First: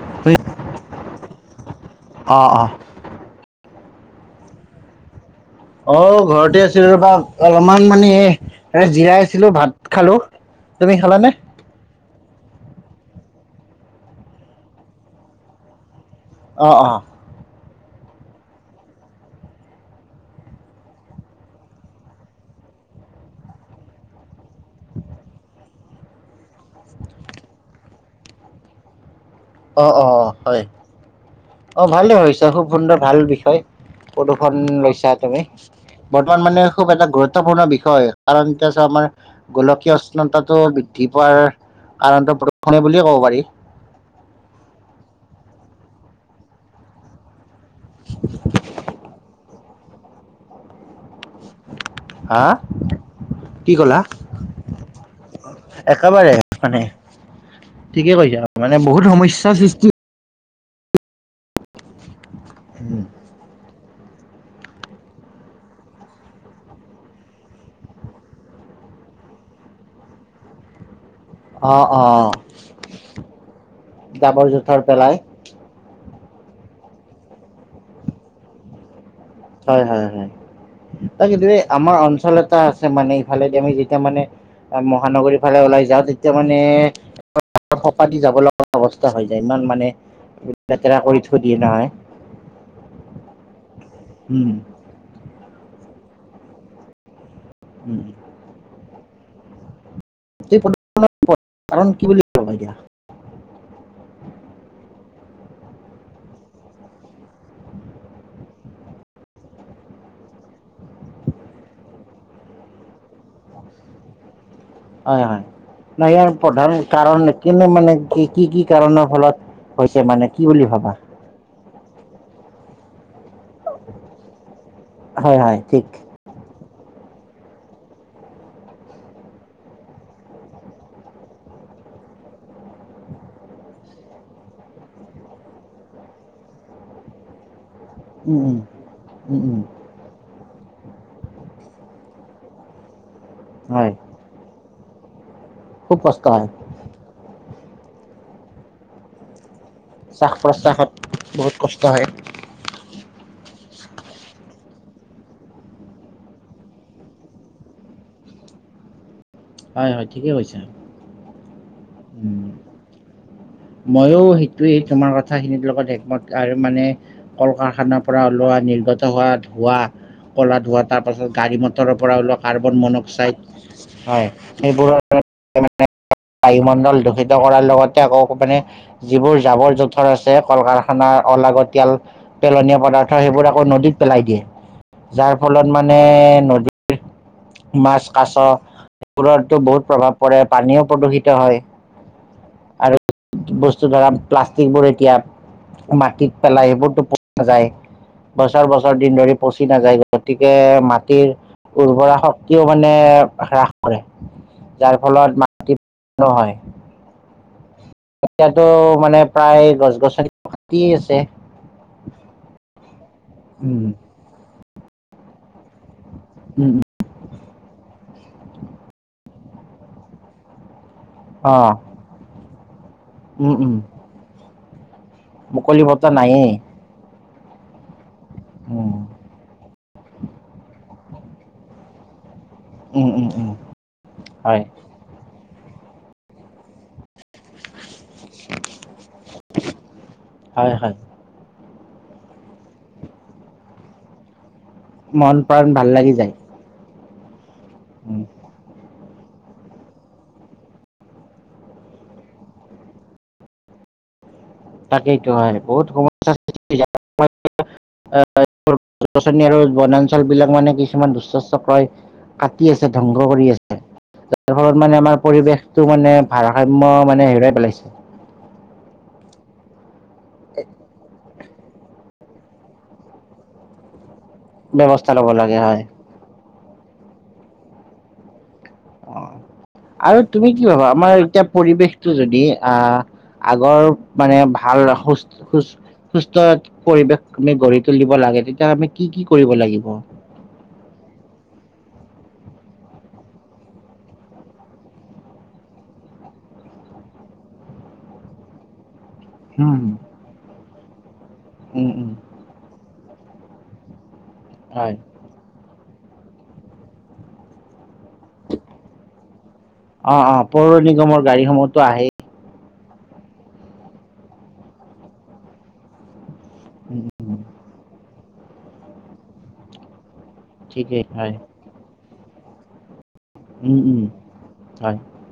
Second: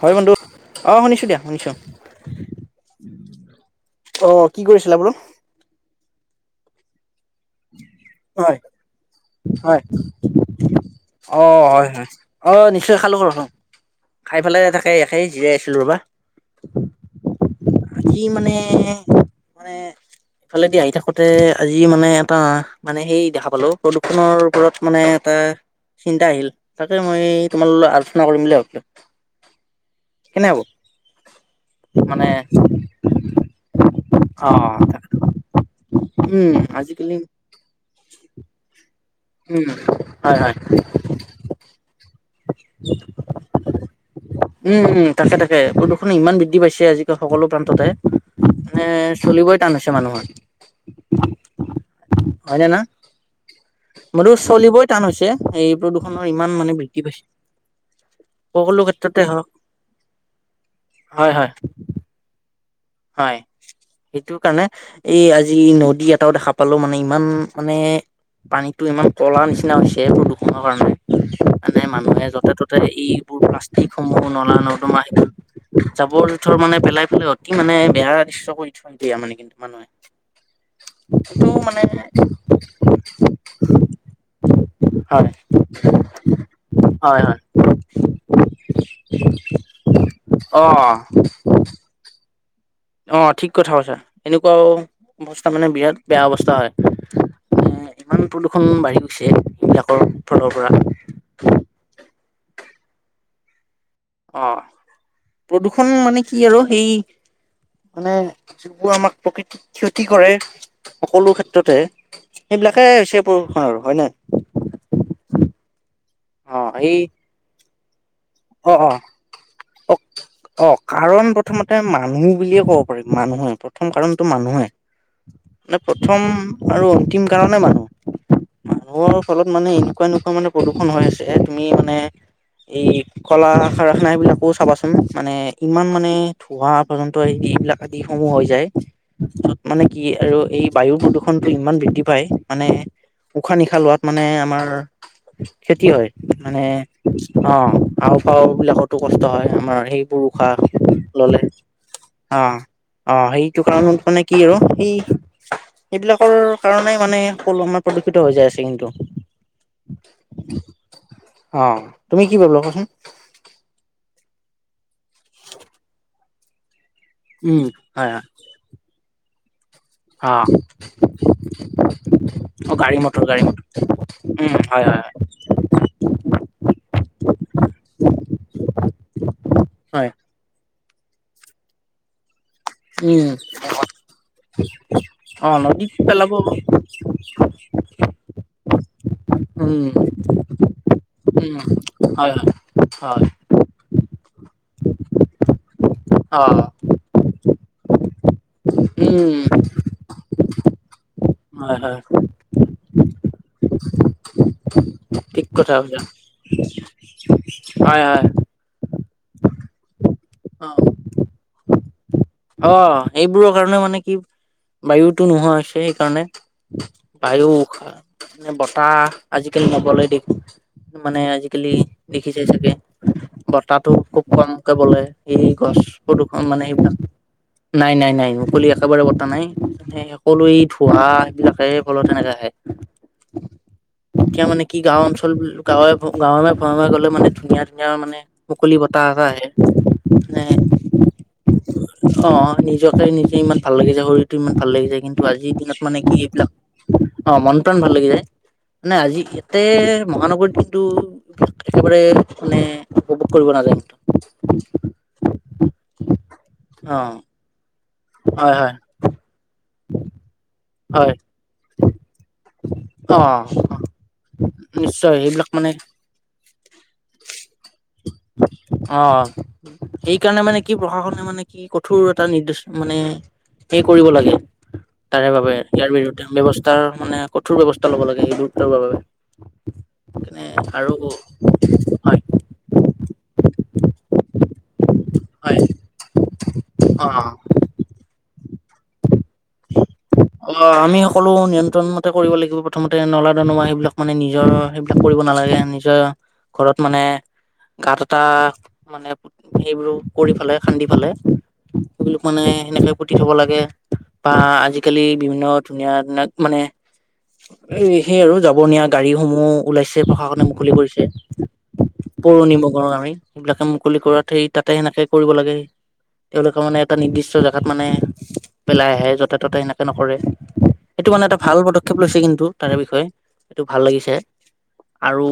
হয় বন্ধু অ আহ শুনিছো দিয়া শুনিছো। অ অ' কি কৰিছিলা বোলো? অ' ঘৰতে আছিলো ৰবা অলপমান মানে এ হয় জিৰাই আছিলো ভাত হয় খালোঁ। অ', হয় হয়। অ' নিশ্চিয় খালোঁ ৰচোন খাই পেলাই তাকেই জিৰাই আছিলোঁ ৰ'বা। অ' অ'। আজি মানে মানে। ইফালেদি আহি থাকোতে আজি মানে এটা মানে সেই দেখা পালো প্ৰদূষণৰ ওপৰত মানে এটা। এটা চিন্তা আহিল তাকে মই তোমাল লগ আলোচনা কৰিম বুলি ভাবিলো। অঁ অঁ কেনে হ'ব হয় অঁ ভালেই মানে ভাবিছ খুব সুন্দৰ ভাল বিষয় অ কদোখন লৈছা তুমি বৰ্তমান উম মানে খুব এটা আজিকালি গুৰুত্বপূৰ্ণ বিষয় কাৰণ এতিয়া আমাৰ উম গোলকীয় হয় হয় উষ্ণতাটো বৃদ্ধি পোৱাৰ কাৰণটো প্ৰদূষণীয় বুলিয়েই ক'ব পাৰি। উম তাকে তাকে প্ৰদূষণ ইমান বৃদ্ধি পাইছে আজিালি সকলো প্ৰান্ত মান চলিবই টান আ হৈছে মানুহৰ। হা কি ক'লা মানু চলিবই টান হৈছে। এই প্ৰদূষণৰ ইমান মানে বৃত্তি ঠিকে কৈছা মানে সকলো বহুত ক্ষেত্ৰতে হওঁক। সমস্যাৰ সৃষ্টি হয় হয়। হয়। সেইটো কাৰণে এই আজি নদী এটাও দেখা পালো মানে ইমান মানে পানীতটো ইমান কলা নিচিনা হৈছে প্ৰদূষণৰ কাৰণে অ মানে অ মানুহে য'তে ত'তে এইবোৰ প্লাষ্টিক সমূহো জাবৰ জোথৰ নলা-নদমা পেলাই জাবৰ জোথৰ মানে পেলাই পেলাই অতি মানে বেয়া দৃশ্য কৰি থৈ দয়া মানে কিন্তু মানুহে ত কিন্তু এই আমাৰ অঞ্চল এটা আছে মানে ইফালেদি আমি যেতিয়া মানে হয় মহানগৰীৰ ফালে ওলাই যাওঁ তেতিয়া মানে। হয় হয় ফপা দি যাব লগা অৱস্থা হৈ যায়। ইমান মানে অ লেতেৰা কৰি থৈ দিয়ে নহয়। অঁ ঠিক কথা কৈছা উম এনেকুৱাও অৱস্থা মানে বিৰাট বেয়া অৱস্থা হয়। উম এ ইমান প্ৰদূষণ বাঢ়ি গৈছে। সেইবিলাকৰ ফালৰ পৰা দবাই দিয়া অ' প্ৰদূষণ মানে কি আৰু সেই মানে যিবোৰ আমাক প্ৰকৃতিক ক্ষতি কৰে, সকলোক্ষেত্ৰতে সেইবিলাকে হৈছে প্ৰদূষণ আৰু, হয় নাই? হয় হয়। না ইয়াৰ অ প্ৰধান এই কাৰণ কিনো মানে কি কি কি অ' অ', কাৰণৰ ফলত অ হৈছে মানে কি বুলি অ ভাবা কাৰণ প্ৰথমতে এ মানুহ বুলিয়ে ক'ব পাৰিম, মানুহ। প্ৰথম কাৰণটো মানুহে হয় হয় মানে ঠিক প্ৰথম আৰু অন্তিম কাৰনে মানুহ মানুহৰ ফলত মানে এনেকুৱা এনেকুৱা মানে প্ৰদূষণ হৈ আছে। তুমি মানে এই কলা-কাৰখানা এইবিলাকো চাবাচোন মানে ইমান মানে, ধোৱা পৰ্যন্ত সেই এইবিলাক আদি সমূহ উম হৈ উম যায়, উম উম মানে কি আৰু এই বায়ু প্ৰদূষণটো ইমান বৃদ্ধি পায়, মানে উশাহ-নিশাহ হয় লোৱাত মানে আমাৰ ক্ষতি খুব হয়। কষ্ট মানে অ' হাওঁফাওঁবিলাকতো কষ্ট হয়। আমাৰ সেই শ্বাস উশাহ প্ৰশ্বাসত ল'লে। বহুত কষ্ট হয় অ'। অ সেইটো কাৰণত মানে কি আৰু সেই এইবিলাকৰ কাৰণে মানে সকলো আমাৰ প্ৰদূষিত হৈ যায় আছে কিন্তু। হয় হয় ঠিকে কৈছা অ তুমি কি ভাবিলা কোৱাচোন মইয়ো সেইটোৱেই তোমাৰ কথাখিনিৰ লগত একমত আৰু মানে কল উম কাৰখানাৰ হয় পৰা হয় ওলোৱা নিৰ্গত হোৱা ধোৱা অ ক'লা ধোৱা তাৰ পাছত গাড়ী মটৰৰ পৰা ওলোৱা অ কাৰ্বন গাড়ী মটৰ গাড়ী মনক্সাইড মটৰ হয় সেইবোৰৰ [unintelligible] উ বায়ু মণ্ডল দূষিত কৰাৰ লগতে আকৌ মানে যিবোৰ জাবৰ হয় জোথৰ আছে কল কাৰখানাৰ অলাগতিয়াল পেলনীয়া পদাৰ্থ উম সেইবোৰ আকৌ নদীত পেলাই দিয়ে। যাৰ অ ফলত নদীত মানে পেলাব নদীৰ মাছ কাছ এইবোৰত বহুত উম প্ৰভাৱ পৰে পানীও প্ৰদূষিত হয় হয় আৰু হয় বস্তু ধৰা প্লাষ্টিক বোৰ এতিয়া মাটিত অ পেলাই সেইবোৰটো পচি নাযায়। বছৰ বছৰ দিন ধৰি উম পচি নাযায় গতিকে মাত হয় হয় উৰ্বৰা শক্তিও মানে হ্ৰাস কৰে যাৰ ঠিক কথা কৈছা নহয় হয় হয় এতিয়াতো মানে প্ৰায় গছ গছনি অ কাটিয়ে আছে অ এইবোৰৰ কাৰণে উম, মানে কি বায়ুতো নোহোৱা হৈছে সেইকাৰণে উম, উম, বায়ু উষাহ মে বতাহ আজিকালি নবলে দেখো মানে অ আজিকালি দেখি চাই চাগে উম উম বতাটো খুব কমকে বলে এই গছ মুকলি বতাহ প্ৰদূষণ নায়েই মানে এইবিলাক নাই নাই নাই নাই মুকলি উম, একেবাৰে বতা নাই সকলো ধোঁৱা সেইবিলাকে ফলত সেনেকে আহে উম, উম, উম, এতিয়া হয় মানে কি গাঁও অঞ্চল গাঁৱে গাঁৱ গ'লে মানে ধুনীয়া ধুনীয়া মানে মুকলি বতাহ এটা আহে মানে হয় হয় অ নিজকে নিজে ইমান ভাল লাগিছে শৰীৰটো ইমান ভাল লাগি যায় কিন্তু মন আজিৰ প্ৰাণ দিনত ভাল মানে লাগি কি যায় এইবিলাক অ মন টন ভাল লাগি উম, যায় মানে আজি ইয়াতে মহানগৰীত কিন্তু একেবাৰে মানে বুক কৰিব নাযায় কিন্তু। তাকেইটো হয় বহুত সমস্যা অ হয় আৰু হয় গছ গছনি আৰু বনাঞ্চল বিলাক মানে মানে হয় কিছুমান দুষ্ট চক্ৰই কাটি আছে অ ধ্বংস কৰি আছে তাৰ ফলত মানে নিশ্চয় আমাৰ সেইবিলাক পৰিৱেশটো মানে ভাৰসাম্য মানে হেৰুৱাই পেলাইছে অ সেইকাৰণে মানে কি প্ৰশাসনে মানে কি কঠোৰ এটা নিৰ্দেশ মানে হে কৰিব লাগে। ব্যৱস্থা তাৰে ল'ব বাবে লাগে। হয়। ইয়াৰ বিৰুদ্ধে ব্যৱস্থাৰ মানে কঠোৰ ব্যৱস্থা লব লাগে এইটো অ'। আৰু তুমি কি ভাবা? আৰু আমাৰ এতিয়া পৰিৱেশটো হয় যদি অ' আগৰ মানে ভাল হুচ হয় হুচ সুস্থ এক অ পৰিৱেশ আমি গঢ়ি তুলিব লাগে। তে অ' আমি সকলো নিয়ন্ত্ৰণ টা কৰিব লাগিব। প্ৰথমতে নলা-নৰ্দমা সেইবিলাক মানে নিজৰ সেইবিলাক কৰিব নালাগে। নিজ ঘৰত মানে গাত এটা মানে উম, সেইবোৰো কৰি পেলাই, খান্দি ফালে, উম, উম, সেইটোক মানে সেনেকে পুতি থ'ব লাগে। বা হয়। আজিকালি বিভিন্ন ধুনীয়া ধুনাক মানে, এই সেই আৰু যাব নিয়া গাড়ীসমূহ ওলাইছে অ', প্ৰশাসনে অ', মুকলি পৌৰ কৰিছে নিগমৰ গাড়ীসমূহতো আহেই। পৌৰনিগম। [unintelligible] সেইবিলাকে মুকলি কৰাত সেই তাতে সেনেকে কৰিব লাগে। তেওঁলোকে মানে এটা উম, নিৰ্দিষ্ট উম, জেগাত মানে পেলাই আহে য'তে ত'তে এনেকে নকৰে, ঠিকেই এইটো মানে হয়। এটা ভাল পদক্ষেপ লৈছে কিন্তু তাৰে বৃ বিষয় সেইটো উম, ভাল উম, লাগিছে হয়। আৰু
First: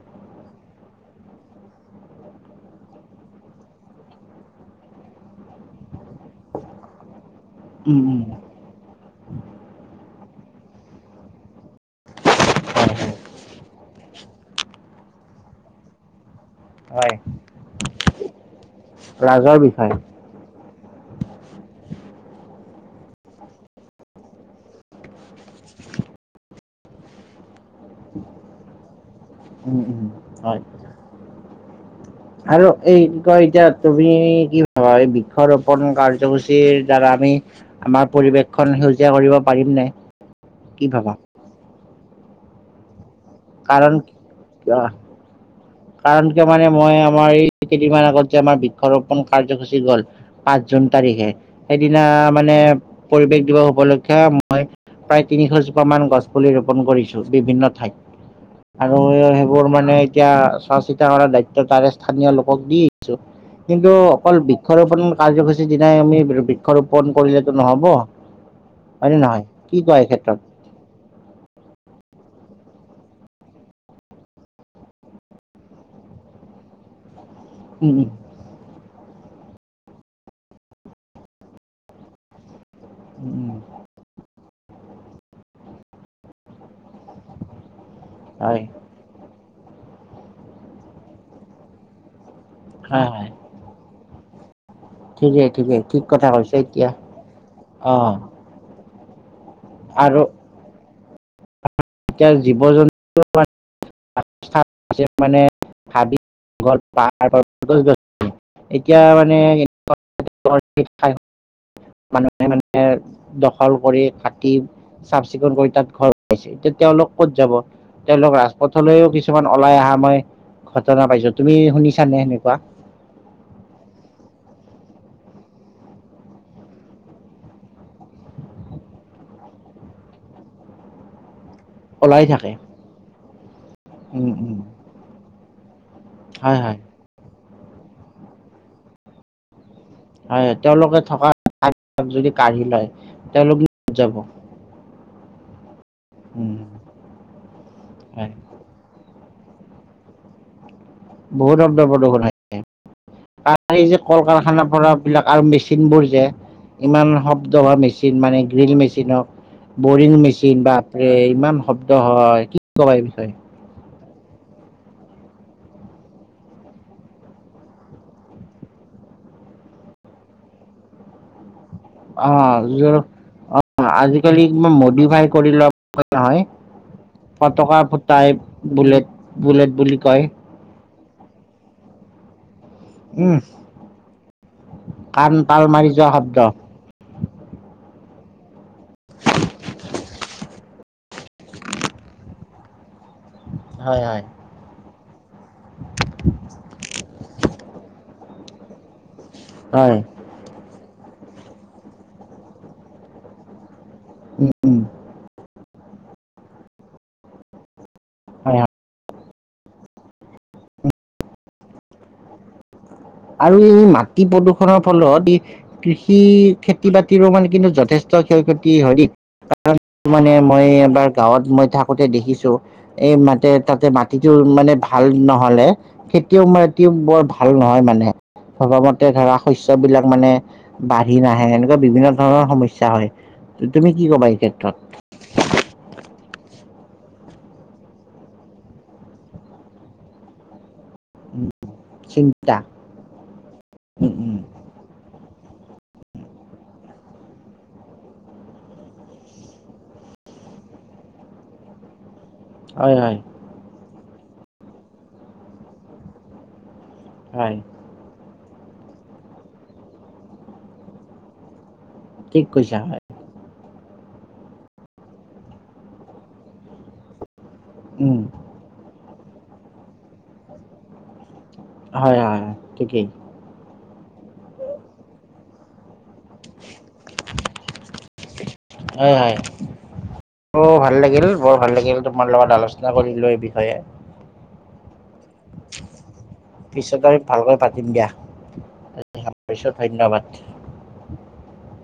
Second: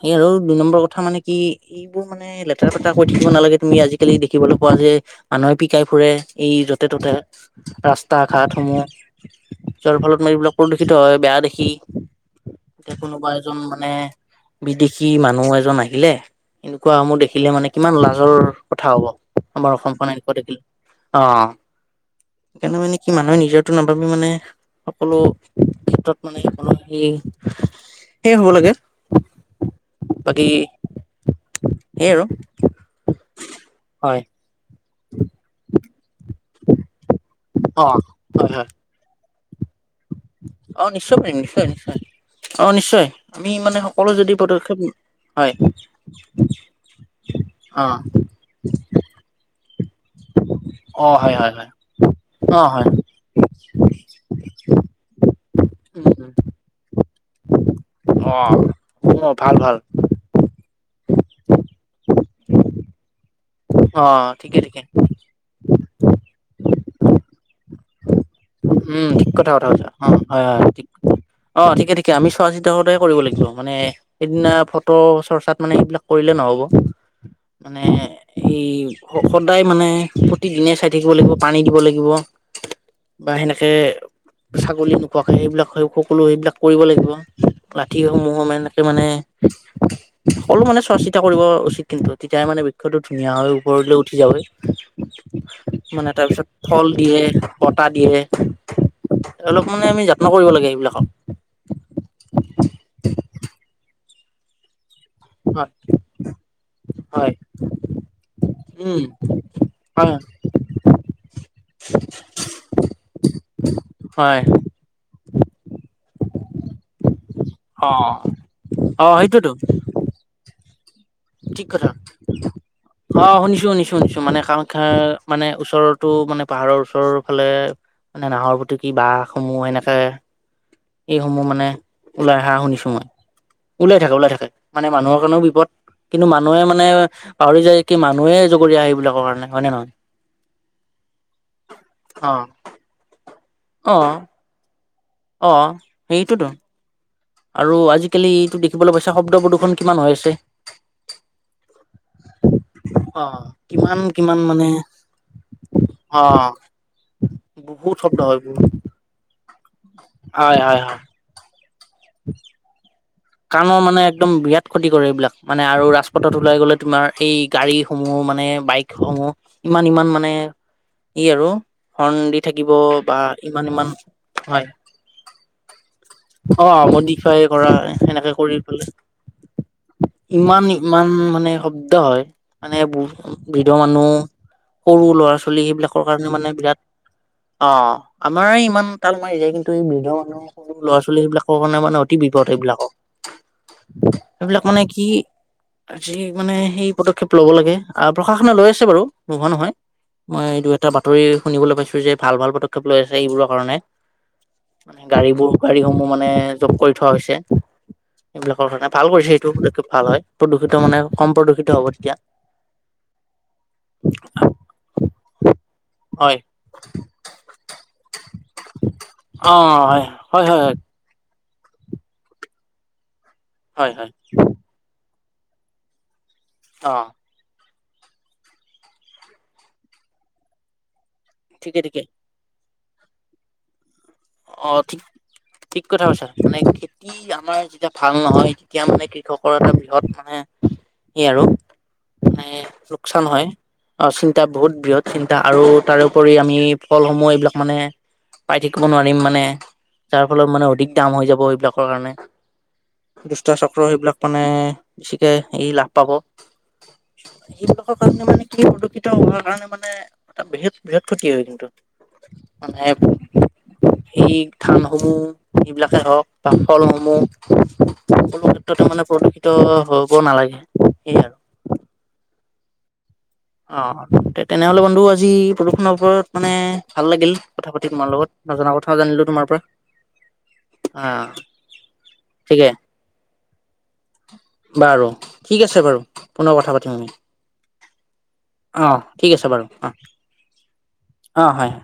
সেই আৰু দুই নম্বৰ কথা মানে কি, এইবোৰ মানে লেতেৰা-পেটেৰা কৈ থাকিব নালাগে। তুমি আজিকালি দেখিবলৈ পোৱা যে আনৈ পিকাই ফুৰে, এই য'তে-ত'তে উম, ৰাস্তা উম, ঘাটসমূহ যৰ ফলত মাৰ এইবিলাক প্ৰদূষিত হয় বেয়া দেখ কি, হয়, এতিয়া হয়, কোনোবা এজন মানে বিদেশী মানুহ এজন আহিলে এনেকুৱা হয়। মোৰ দেখিলে মানে কিমান লাজৰ কথা হব, লাজৰ আমাৰ বিষয়। অসমখনে এনেকুৱা দেখিল অ। সেইকাৰণে মানে কি মানুহে নিজৰটো নাভাবি মানে সকলো ক্ষেত্ৰত মানে হে উম - উম, বাকী হয়। আৰু এই কি কয়, এতিয়া তুমি হয় কি হয়, বৃক্ষ ৰোপন কাৰ্যসূচীৰ দ্বাৰা আমি অ আমাৰ হয় পৰিৱেশখন হয় সেউজীয়া কৰিব পাৰিম নে? কি অ ভাবা নিশ্চয় পাৰিম নিশ্চয় নিশ্চয় অ নিশ্চয়। আমি মানে কাৰণ সকলো যদি পদক্ষেপ আহ হয় কাৰণ কিয় মানে মই আমাৰ এই অ কেইদিনমান আগত যে আমাৰ বৃক্ষৰোপণ কাৰ্যসূচী গ'ল পাঁচ জুন অ তাৰিখে হয় হয় হয় সেইদিনা মানে অ হয় পৰিৱেশ দিৱস উপলক্ষে মই প্ৰায় তিনিশজোপা মান গছ পুলি ৰোপন কৰিছো বিভিন্ন ঠাইত। অ আৰু অ ভাল সেইবোৰ ভাল মানে এতিয়া চোৱা -চিতা কৰাৰ দায়িত্ব তাৰে স্থানীয় লোকক দি আহিছোঁ। কিন্তু অ অকল ঠিকে ঠিকে বৃক্ষৰোপন কাৰ্যসূচীৰ দিনাই আমি বৃক্ষৰোপন কৰিলে তোন হব। উম, ঠিক কথা - কথা কৈছা। অ' হয় - হয়, ঠিক কথা। অ' ঠিকে - ঠিকে, আমি চোৱাচিতাতে কৰিব লাগিব মানে সেইদিনা ফটো চৰ্চাত মানে এইবিলাক কৰিলে নহব। মানে উম দি সদায় মানে প্ৰতিদিনে চাই থাকিব লাগিব, পানী দিব লাগিব। বা উম সেনেকে ছাগলী নোপোৱাকে সেইবিলাক সকলো সেইবিলাক কৰিব লাগিব। লাঠিসমূহৰ হয় মেনকে মানে সকলো মানে চোৱা -চিতা কৰিব উচিত কিন্তু তেতিয়াহে মানে বৃক্ষটো হয় হয়। ধুনীয়া হৈ ওপৰলৈ উঠি যাবই। ঠিকেই ঠিকেই ঠিক মানে কথা তাৰপিছত কৈছে ফল এতিয়া দিয়ে, বতাহ অ দিয়ে। তেওঁলোকক মানে আমি আৰু যত্ন কৰিব লাগে এইবিলাকক। এতিয়া জীৱ জন্তু [inaudible] মানে হয় হাবি [inaudible] পাৰ হয় গছ- গছ এতিয়া উম হয় মানেকুৱ [inaudible] [unintelligible] মানুহে মানে দখল কৰি হয় কাটি চাফ- চিকুণ কৰি তাত ঘৰ পাইছে এতিয়া তেওঁলোক ক'ত যাব অ তেওঁলোক অ ৰাজপথলৈও কিছুমান সেইটোতো ওলাই অহা মই ঘটনা পাইছো তুমি ঠিক কথা। শুনিছানে সেনেকুৱা অ' শুনিছোঁ - শুনিছোঁ - শুনিছোঁ মানে কাৰ শিক্ষা মানে ওচৰতো মানে পাহাৰৰ ওচৰৰ ফালে মানে নাহৰফুটুকী বাঘসমূহ এনেকে এইসমূহ মানে ওলাই অহা শুনিছো মই, ওলাই থাকে ওলাই উম থাকে উম মানে মানুহৰ কাৰণেও বি পদ কিন্তু হয় মানুহে হয় মানে পাহৰি যায় কি মানুহে জগৰীয়া সেইবিলাকৰ কাৰণে হয় নে নহয়? হয় তেওঁলোকে থকাক যদি অ কাঢ়ি লয় তেওঁলোকে অ যাব। অ সেইটোতো, উম আৰু আজিকালি হয় এইটো দেখিবলৈ পাইছে শব দ প্ৰদূষণ কিমান হৈ আছে? বহুত শব্দ প্ৰদূষণ হৈ অ আছে। এই যে কিমান কল কিমান মানে কাৰখানাৰ পৰা বিলাক আৰু মেচিনবোৰ অ যে ইমান শব্দ বা বহুত শব্দ মেচিন হয় মানে বহুত গ্ৰীল মেচিনক বৰিং হয় মেচিন হয় হয় বাপৰে ইমান শব্দ হয় কি কবা বিষয়ে কাণৰ মানে একদম বিৰাট ক্ষতি কৰে এইবিলাক মানে আৰু ৰাজপথত ওলাই গ'লে তোমাৰ এই গাড়ীসমূহ মানে বাইকস মূহ ইমান ইমান মানে ই আৰু হৰ্ণ অ দি থাকিব য- বা ইমান ইমান আজিকালি হয় মডিফাই কৰি লোৱা নহয় অ। মডিফাই কৰা পতকা ফুটাই সেনেকে কৰি পেল, বুলেট বুলেট বুলি কয় ইমান ইমান মানে শব্দ হয়। মানে উম বৃদ্ধ মানুহ, সৰু কাণ ল'ৰা -ছোৱালী তাল মাৰি সেইবিলাকৰ যোৱা কাৰণে শব্দ মানে বিৰাট অ। আমাৰে ইমান তাল মাৰি যায় কিন্তু এই বৃদ্ধৰ মানুহৰ সৰু ল'ৰা ছোৱালীবিলাকৰ কাৰণে মানে অতি বিপদ এইবিলাকক। হয় হয় সেইবিলাক মানে কি আজি মানে সেই পদক্ষেপ লব লাগে আহ প্ৰশাসনে লৈ আছে বাৰু। নোলোৱা নহয় হয় মই এই দু এটা বা তৰি শুনিবলৈ পাইছো যে ভাল ভাল পদক্ষেপ লৈ আছে এইবোৰৰ কাৰণে। উম, মানে গাড়ীবোৰ গাড়ীসমূহ মানে যোগ কৰি থোৱা হৈছে। হয় এইবিলাকৰ হয় কাৰণে ভাল কৰিছে সেইটো ভাল হয় প্ৰদূষিত মানে কম প্ৰদূষিত হ'ব তেতিয়া আৰু এই মাটি প্ৰদূষনৰ ফলত ই কৃষি হয় খেতি বাতিৰো মানে কিন্তু যথেষ্ট ক্ষ ক্ষতি হয় অ কাৰ মানে হয় হয় হয় মই এবাৰ গাঁৱত মই থাকোতে দেখিছো, এই মাতে তাতে হয় হয় হয় মাটিটো মানে ভাল নহলে খে তোৰ মাটি অ বৰ ভাল নহয় মানে ভবা মতে ধৰা শস্যবিলাক মানে বা সি নাহে এনেকুৱা ঠিকে ঠিকে বিভিন্ন ধৰণৰ সমস্যা হয় তুমি কি ক'বা এই অ ক্ষেত্ৰত ঠিক ঠিক কথা কৈছা মানে কি আমাৰ যেতিয়া ভাল নহয় তেতিয়া মানে কৃষকৰ এটা বৃহৎ মানে সেই আৰু মানে চিন্তা লোকচান হয়, অ উম, উম, চিন্তা বহুত বৃহৎ চিন্তা আৰু তাৰোপৰি আমি ফলসমূহ এইবিলাক মানে পাই থাকিব নোৱাৰিম মা নে যাৰ ফলত মানে অধিক দাম হৈ যাব সেইবিলাকৰ কাৰণে, হয় হয়। দুষ্ট চক্ৰ সেইবিলাক মানে বেছিকে এই লাভ পাব হয় সেইটো কাষৰ কাৰনে মানে প্ৰদূষিত হোৱাৰ কাৰণে মানে এটা বৃহৎ বৃহৎ ক্ষতি হয় কিন্তু। ঠিক কৈছা মানে হয়। এই ধানসমূহ যিবিলাকে হওঁক বা ফলসমূহ উম। সকলো ক্ষেত্ৰতে মানে প্ৰদূষিত হব নালাগে সেই আৰু। হয় হয় ঠিকেই। অ, তেনেহলে বন্ধু আজি প্ৰদূষণৰ ওপৰত মানে ভাল লাগিল কথা পাতি তোমাৰ লগত নজনা কথাও হয় জানিলো হয়। তোমাৰ পৰা অ ভাল লাগিল অ' বৰ ভাল লাগিল তোমাৰ লগত ঠিকে আলোচনা কৰি লৈ বি বাৰু, ঠিক আছে বাৰু পুনৰ কথা পাতিম পিছত আমি। ভালকৈ পাতিম দিয়া অ ঠিক আছে বাৰু পিছত অ ধন্যবাদ অ হয়।